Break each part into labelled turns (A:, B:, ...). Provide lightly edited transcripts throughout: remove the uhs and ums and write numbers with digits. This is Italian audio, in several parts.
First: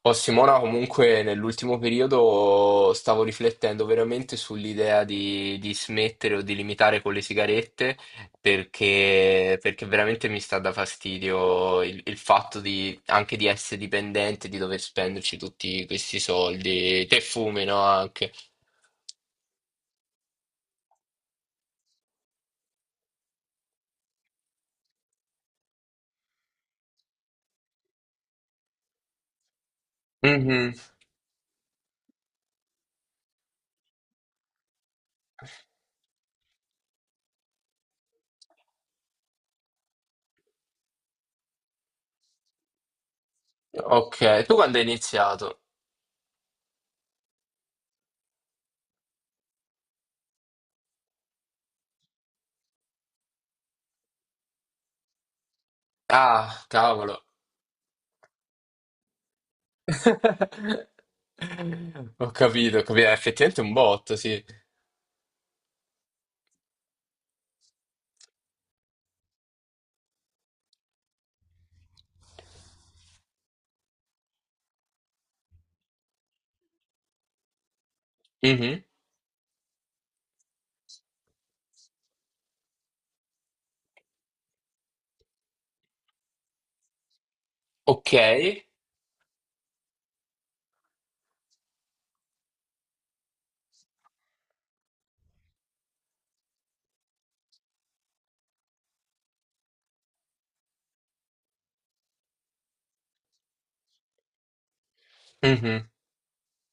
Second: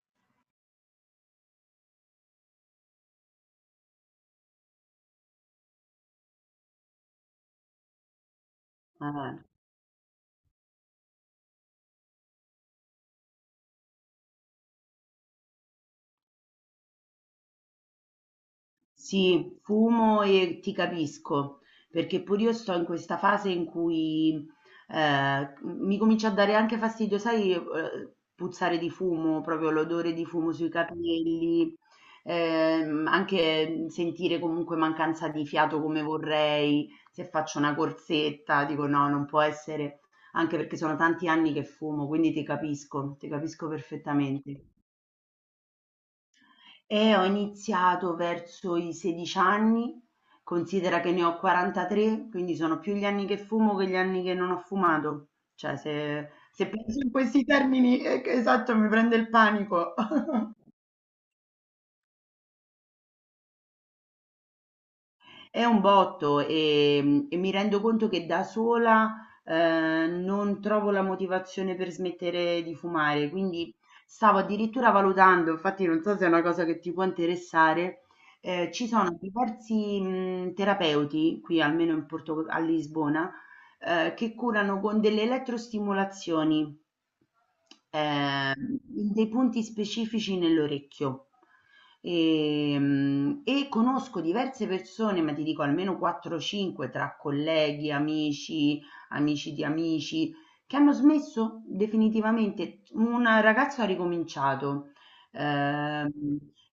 A: Oh, Simona, comunque nell'ultimo periodo stavo riflettendo veramente sull'idea di smettere o di limitare con le sigarette
B: Eh,
A: perché, perché veramente mi sta da fastidio il fatto di, anche di essere dipendente, di dover spenderci tutti questi soldi. Te fumi, no? Anche.
B: sì, fumo e ti capisco, perché pure io sto in questa fase in cui mi comincia a dare anche fastidio, sai, puzzare di fumo, proprio l'odore di fumo sui
A: Mhm.
B: capelli, anche sentire comunque mancanza di fiato come vorrei, se faccio una corsetta, dico no, non può essere, anche perché sono tanti anni che fumo, quindi ti capisco
A: Ok, tu
B: perfettamente.
A: quando hai iniziato?
B: Ho iniziato verso i 16 anni, considera che ne ho 43, quindi sono più gli anni che fumo che gli anni che non ho fumato. Cioè, se,
A: Ah,
B: se penso in
A: cavolo.
B: questi termini, esatto, mi prende il panico.
A: Ho capito, ho capito. Effettivamente è effettivamente un botto,
B: È un botto e mi rendo conto che da sola non trovo la motivazione per smettere di fumare, quindi stavo addirittura valutando, infatti non so se è una cosa che ti può interessare,
A: sì.
B: ci sono diversi terapeuti qui almeno in a Lisbona, che curano con delle elettrostimolazioni, eh,
A: Okay,
B: in dei punti specifici nell'orecchio. E conosco diverse persone, ma ti dico almeno 4-5 tra colleghi, amici, amici di amici, che hanno smesso definitivamente. Un ragazzo ha ricominciato.
A: mh-mh,
B: ehm,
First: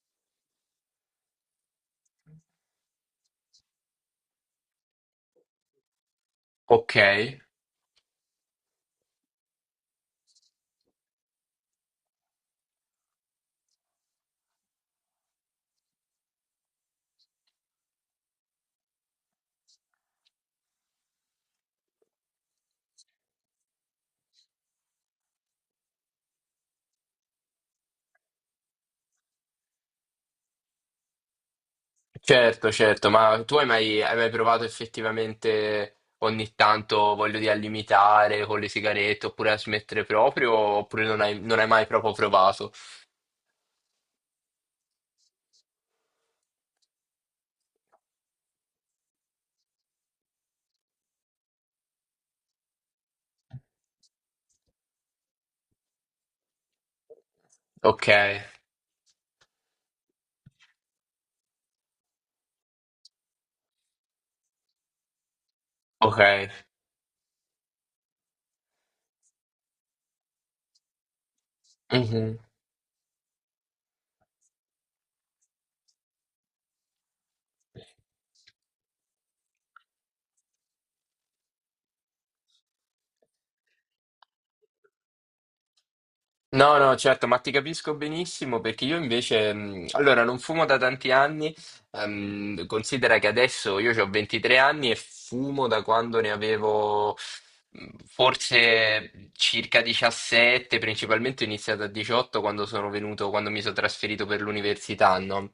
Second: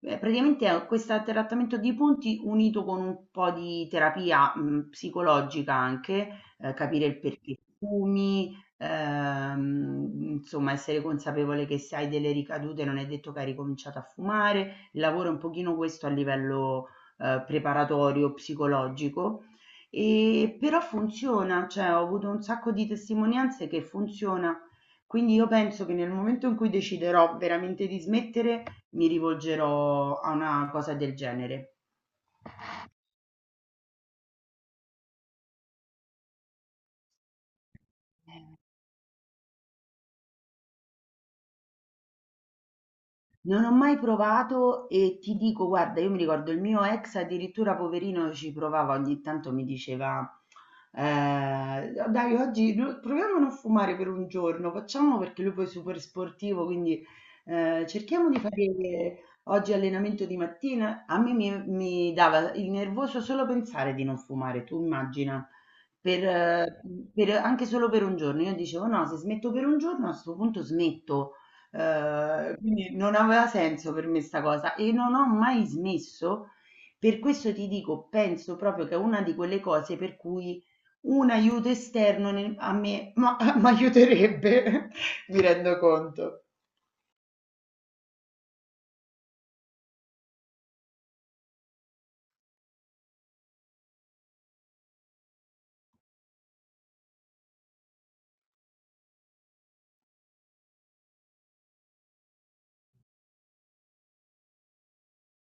B: praticamente è questo trattamento di punti unito con un po' di terapia psicologica anche, capire il
A: okay.
B: perché fumi, insomma essere consapevole che se hai delle ricadute non è detto che hai ricominciato a fumare. Il lavoro è un pochino questo a livello, preparatorio, psicologico, però funziona, cioè ho avuto un sacco di testimonianze che funziona. Quindi io penso che nel momento in cui deciderò veramente di smettere, mi rivolgerò a una cosa del genere.
A: Certo, certo, ma tu hai mai provato effettivamente ogni tanto, voglio dire, a limitare con le sigarette oppure a smettere proprio, oppure non hai mai proprio provato?
B: Non ho mai provato e ti dico, guarda, io mi ricordo il mio ex addirittura poverino ci provava, ogni tanto mi diceva, dai, oggi no- proviamo a non fumare per un giorno, facciamo perché lui poi è super sportivo, quindi cerchiamo di
A: Okay,
B: fare oggi allenamento di mattina. A me mi dava il nervoso solo pensare di non fumare, tu immagina. Per,
A: okay.
B: eh, Anche solo per un giorno, io dicevo no, se smetto per un giorno a questo punto smetto.
A: Mh-mh.
B: Quindi non aveva senso per me 'sta cosa e non ho mai smesso. Per questo ti dico, penso proprio che è una di quelle cose per cui un aiuto esterno nel a me ma m'aiuterebbe, mi rendo conto.
A: No, no, certo, ma ti capisco benissimo perché io invece, allora, non fumo da tanti anni, considera che adesso io ho 23 anni e fumo da quando ne avevo forse circa 17, principalmente ho iniziato a 18 quando sono venuto, quando mi sono trasferito per l'università, no?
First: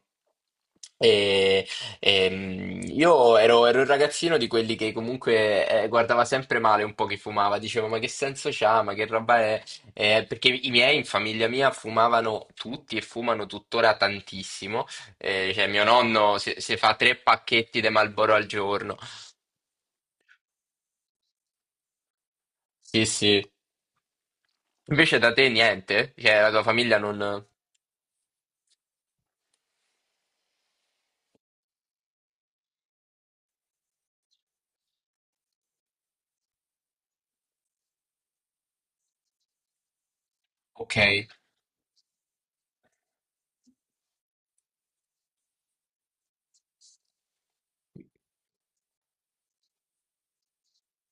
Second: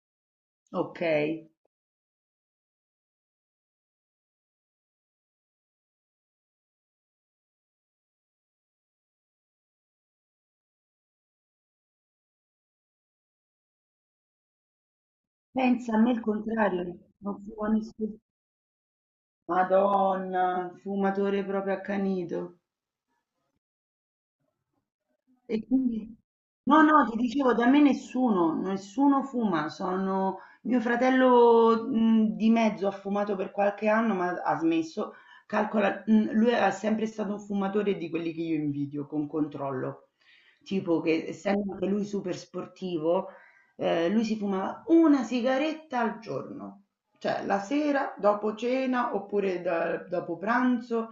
B: Okay.
A: E, io ero un ragazzino di quelli che comunque guardava sempre male un po' chi fumava, diceva ma che senso c'ha, ma che roba è? Perché i miei in famiglia mia fumavano tutti e fumano tuttora tantissimo. Cioè, mio
B: Pensa, a me il
A: nonno si
B: contrario,
A: fa tre
B: non fumo
A: pacchetti di
B: nessu
A: Marlboro al giorno.
B: Madonna, fumatore proprio accanito.
A: Sì, sì. Invece da te
B: E
A: niente?
B: quindi
A: Cioè, la tua
B: no,
A: famiglia
B: no, ti
A: non...
B: dicevo, da me nessuno, nessuno fuma, sono mio fratello di mezzo, ha fumato per qualche anno, ma ha smesso. Calcola, lui è sempre stato un fumatore di quelli che io invidio, con controllo.
A: Ok.
B: Tipo che essendo anche lui super sportivo, lui si fumava una sigaretta al giorno, cioè la sera, dopo cena oppure dopo pranzo.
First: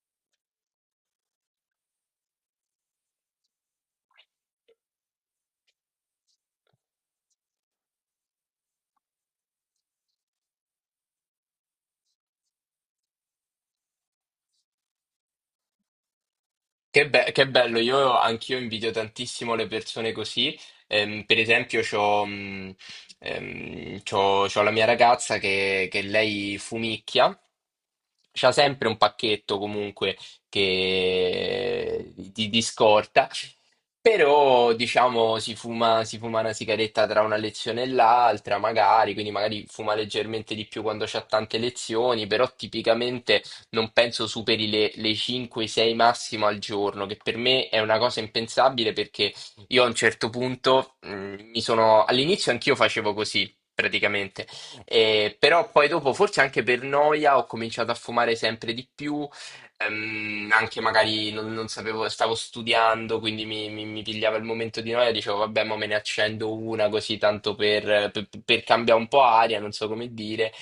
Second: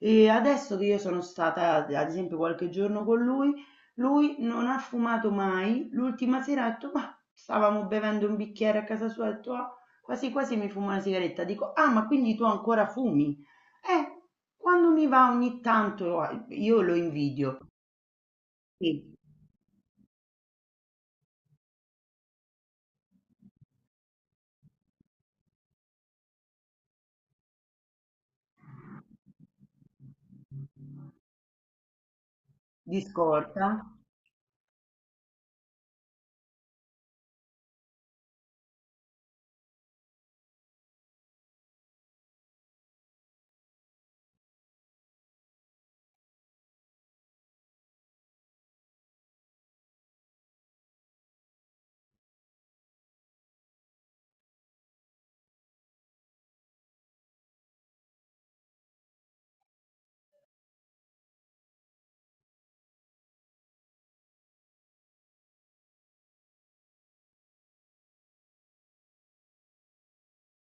B: E adesso che io sono stata, ad esempio, qualche giorno con lui, lui non ha fumato mai. L'ultima sera ha detto, ma stavamo bevendo un bicchiere a casa sua, ha detto, "Ah, quasi quasi mi fumo una sigaretta". Dico, ah, ma quindi tu ancora fumi? Eh, quando mi va ogni tanto. Ah, io lo
A: Che
B: invidio.
A: bello, io anch'io invidio
B: Sì,
A: tantissimo le persone così. Per esempio, c'ho la mia ragazza che lei fumicchia. C'ha sempre un pacchetto comunque di
B: di
A: scorta,
B: scorta?
A: però diciamo si fuma una sigaretta tra una lezione e l'altra, magari, quindi magari fuma leggermente di più quando c'ha tante lezioni, però tipicamente non penso superi le 5-6 massimo al giorno, che per me è una cosa impensabile perché io a un certo punto mi sono... All'inizio anch'io facevo così. Praticamente, eh, però poi dopo, forse anche per noia, ho cominciato a fumare sempre di più, anche magari non sapevo, stavo studiando, quindi mi pigliava il momento di noia, dicevo vabbè, ma me ne accendo una così tanto per cambiare un po' aria, non so come dire.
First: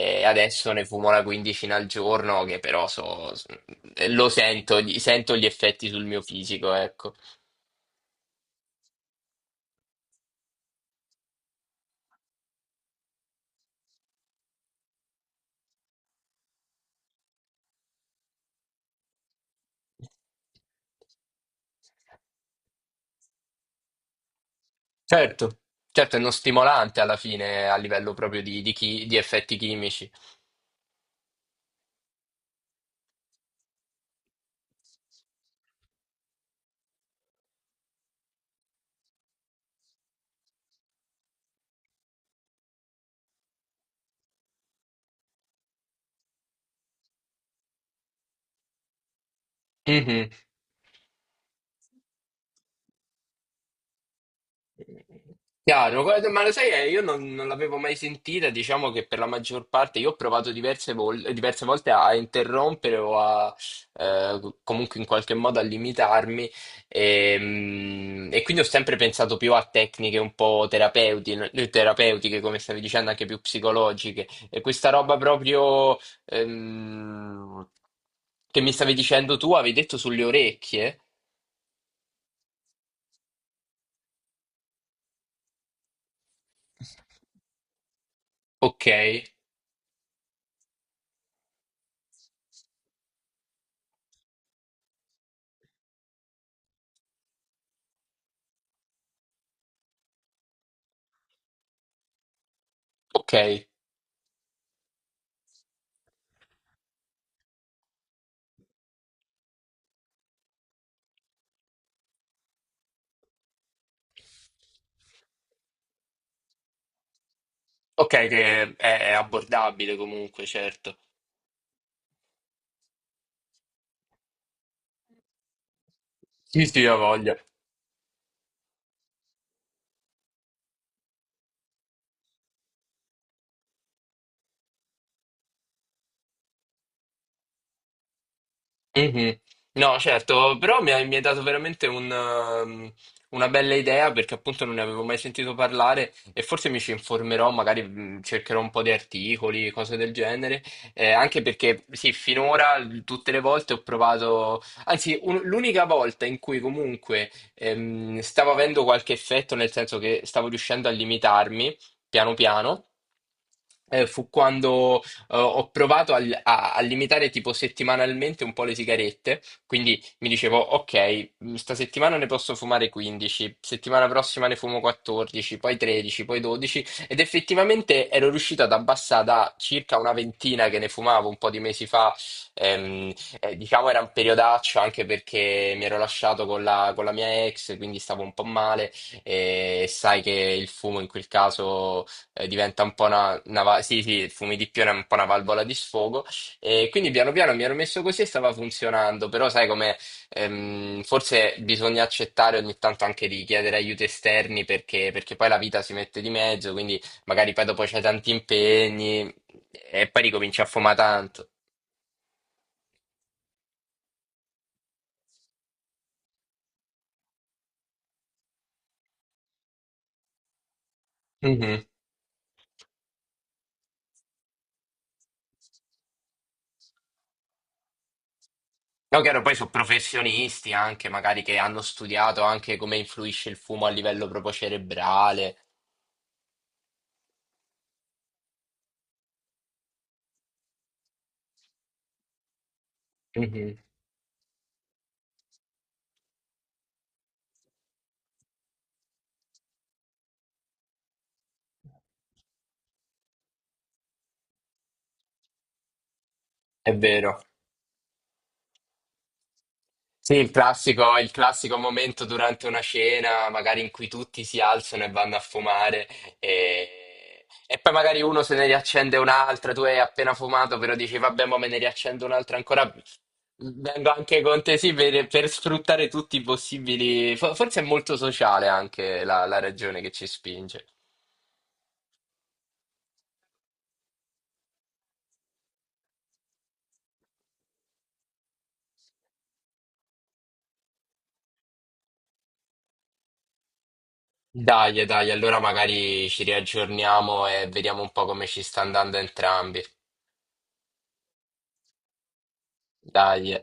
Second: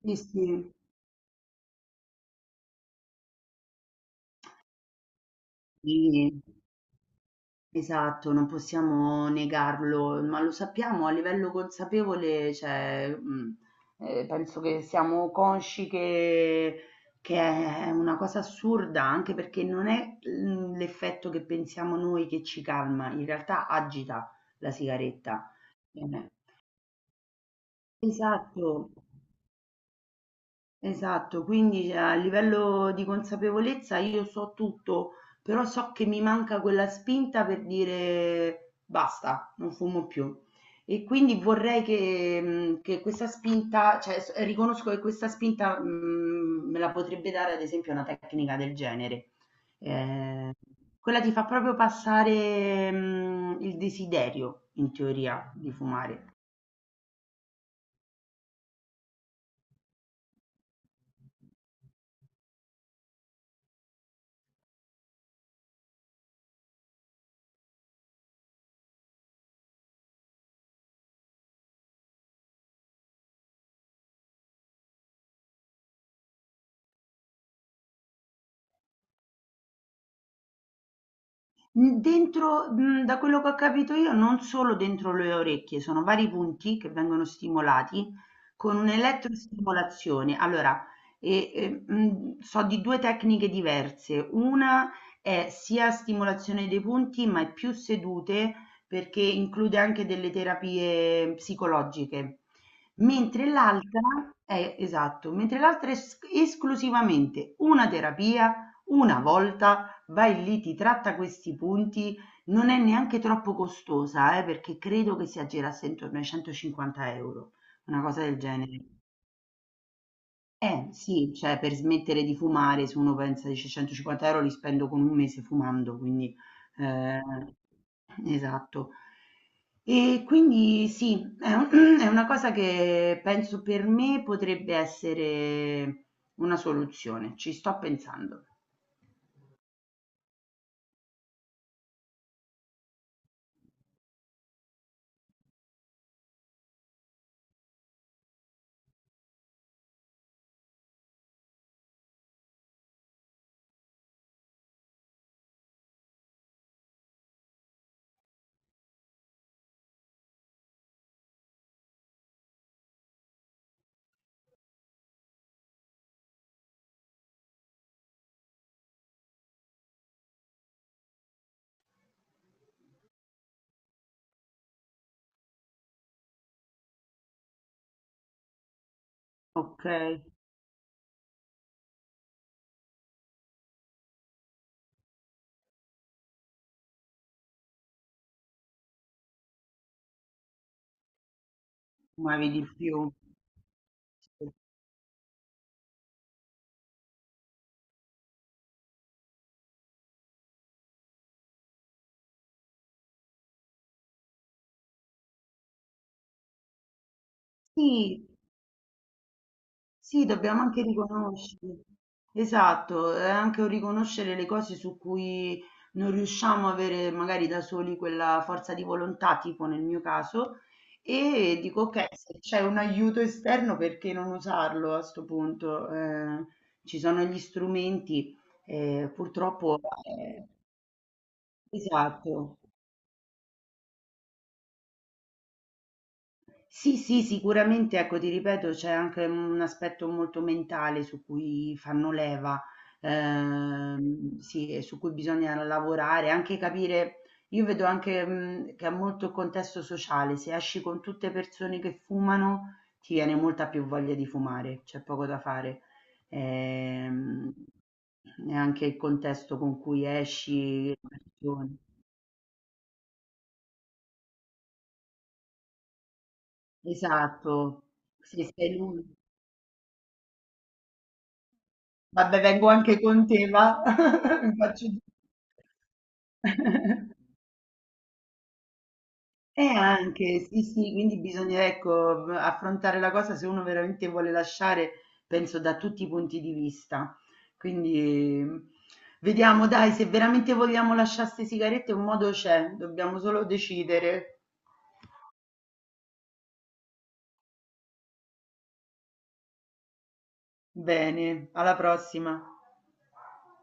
B: Sì,
A: adesso
B: sì.
A: ne fumo una quindicina al giorno, che però so, lo sento, sento gli effetti sul mio
B: Sì.
A: fisico, ecco.
B: Esatto, non possiamo negarlo, ma lo sappiamo a livello consapevole, cioè, penso che siamo consci che è una cosa assurda, anche perché non è, mhmm, l'effetto che pensiamo noi che ci calma, in realtà agita la sigaretta.
A: Certo, certo, è uno
B: Eh,
A: stimolante alla fine a livello proprio
B: Esatto.
A: di effetti chimici.
B: Esatto, quindi cioè, a livello di consapevolezza io so tutto, però so che mi manca quella spinta per dire basta, non fumo più. E quindi vorrei che questa spinta, riconosco che questa spinta, me la potrebbe dare ad esempio una tecnica del genere.
A: Mhm.
B: Eh, Quella ti fa proprio passare, il desiderio, in teoria, di
A: Chiaro,
B: fumare.
A: guarda, ma lo sai, io non, non l'avevo mai sentita, diciamo che per la maggior parte io ho provato diverse volte a interrompere o a comunque in qualche modo a limitarmi e quindi ho sempre pensato più a tecniche un po' terapeutiche, come stavi dicendo, anche più psicologiche. E questa roba proprio ehm, che mi stavi dicendo tu, avevi detto sulle orecchie?
B: Dentro, mhmm, da quello che ho capito io, non solo dentro le orecchie, sono vari punti che vengono stimolati con
A: Ok,
B: un'elettrostimolazione. Allora, so di 2 tecniche diverse. Una è sia stimolazione dei punti, ma è più sedute perché include anche delle terapie psicologiche.
A: ok.
B: Mentre l'altra Mentre l'altra è es esclusivamente una terapia, una volta vai lì, ti tratta questi punti, non è neanche troppo costosa, perché credo che si aggirasse intorno ai 150 euro, una
A: Ok,
B: cosa del genere.
A: è abbordabile comunque,
B: Eh
A: certo.
B: sì, cioè per smettere di fumare, se uno pensa dice 150 euro li spendo con un mese fumando, quindi
A: Sì, sì, ho
B: eh,
A: voglia.
B: esatto. E quindi sì, è un- è una cosa che penso per me potrebbe essere una soluzione, ci sto pensando.
A: Mhm. No, certo, però mi hai dato veramente un, una bella idea perché appunto non ne avevo mai sentito parlare e forse mi ci informerò, magari cercherò un po' di articoli, cose del genere, anche perché sì, finora tutte le volte ho provato, anzi l'unica volta in cui comunque stavo avendo qualche effetto, nel senso che stavo riuscendo a limitarmi piano piano, fu quando ho provato a limitare tipo settimanalmente un po' le sigarette, quindi mi dicevo, ok, sta settimana ne posso fumare 15, settimana prossima ne fumo 14, poi 13, poi 12, ed effettivamente ero riuscito ad abbassare da
B: Ok.
A: circa una ventina che ne fumavo un po' di mesi fa, ehm, diciamo era un periodaccio anche perché mi ero lasciato con con la mia ex, quindi stavo un po' male e sai che il fumo in quel caso
B: Muovi di
A: diventa un
B: più.
A: po' una sì, sì, il fumo di pione è un po' una valvola di sfogo. E quindi piano piano mi ero messo così e stava funzionando, però sai come forse bisogna accettare ogni tanto anche di chiedere aiuti esterni perché, perché poi la vita si mette di mezzo, quindi magari poi dopo c'hai
B: Sì,
A: tanti impegni e poi
B: sì,
A: ricominci
B: dobbiamo
A: a
B: anche
A: fumare tanto.
B: riconoscere. Esatto, è anche un riconoscere le cose su cui non riusciamo a avere magari da soli quella forza di volontà, tipo nel mio caso, e
A: Mhm.
B: dico ok, se c'è un aiuto esterno, perché non usarlo a sto punto? Ci sono gli strumenti,
A: No, chiaro, poi sono
B: purtroppo,
A: professionisti anche, magari che hanno studiato
B: esatto.
A: anche come influisce il fumo a livello proprio cerebrale.
B: Sì, sì, sicuramente, ecco, ti ripeto, c'è anche un aspetto molto mentale su cui fanno leva,
A: Mhm.
B: sì, e su cui bisogna lavorare, anche capire, io vedo anche, che ha molto il contesto sociale, se esci con tutte persone che fumano, ti viene molta più voglia di fumare, c'è poco da fare.
A: È vero.
B: Ehm, E anche il contesto con cui
A: Sì,
B: esci, le
A: il classico
B: persone.
A: momento durante una cena, magari in cui tutti si alzano e vanno a fumare e
B: Esatto,
A: poi magari uno
B: se
A: se ne
B: sei lui.
A: riaccende un'altra, tu hai appena fumato, però dici vabbè, ma me ne riaccendo
B: Vabbè
A: un'altra
B: vengo
A: ancora.
B: anche con te va,
A: Vengo anche
B: mi
A: con te,
B: faccio
A: sì,
B: gi
A: per sfruttare tutti i possibili. Forse è molto sociale anche la ragione che ci
B: Anche, sì,
A: spinge.
B: sì, quindi bisogna ecco, affrontare la cosa se uno veramente vuole lasciare, penso da tutti i punti di vista. Quindi vediamo dai, se veramente vogliamo lasciare 'ste sigarette un modo c'è, dobbiamo solo decidere.
A: Dai, dai, allora magari ci riaggiorniamo e vediamo un po' come ci sta andando entrambi.
B: Bene, alla prossima.
A: Dai.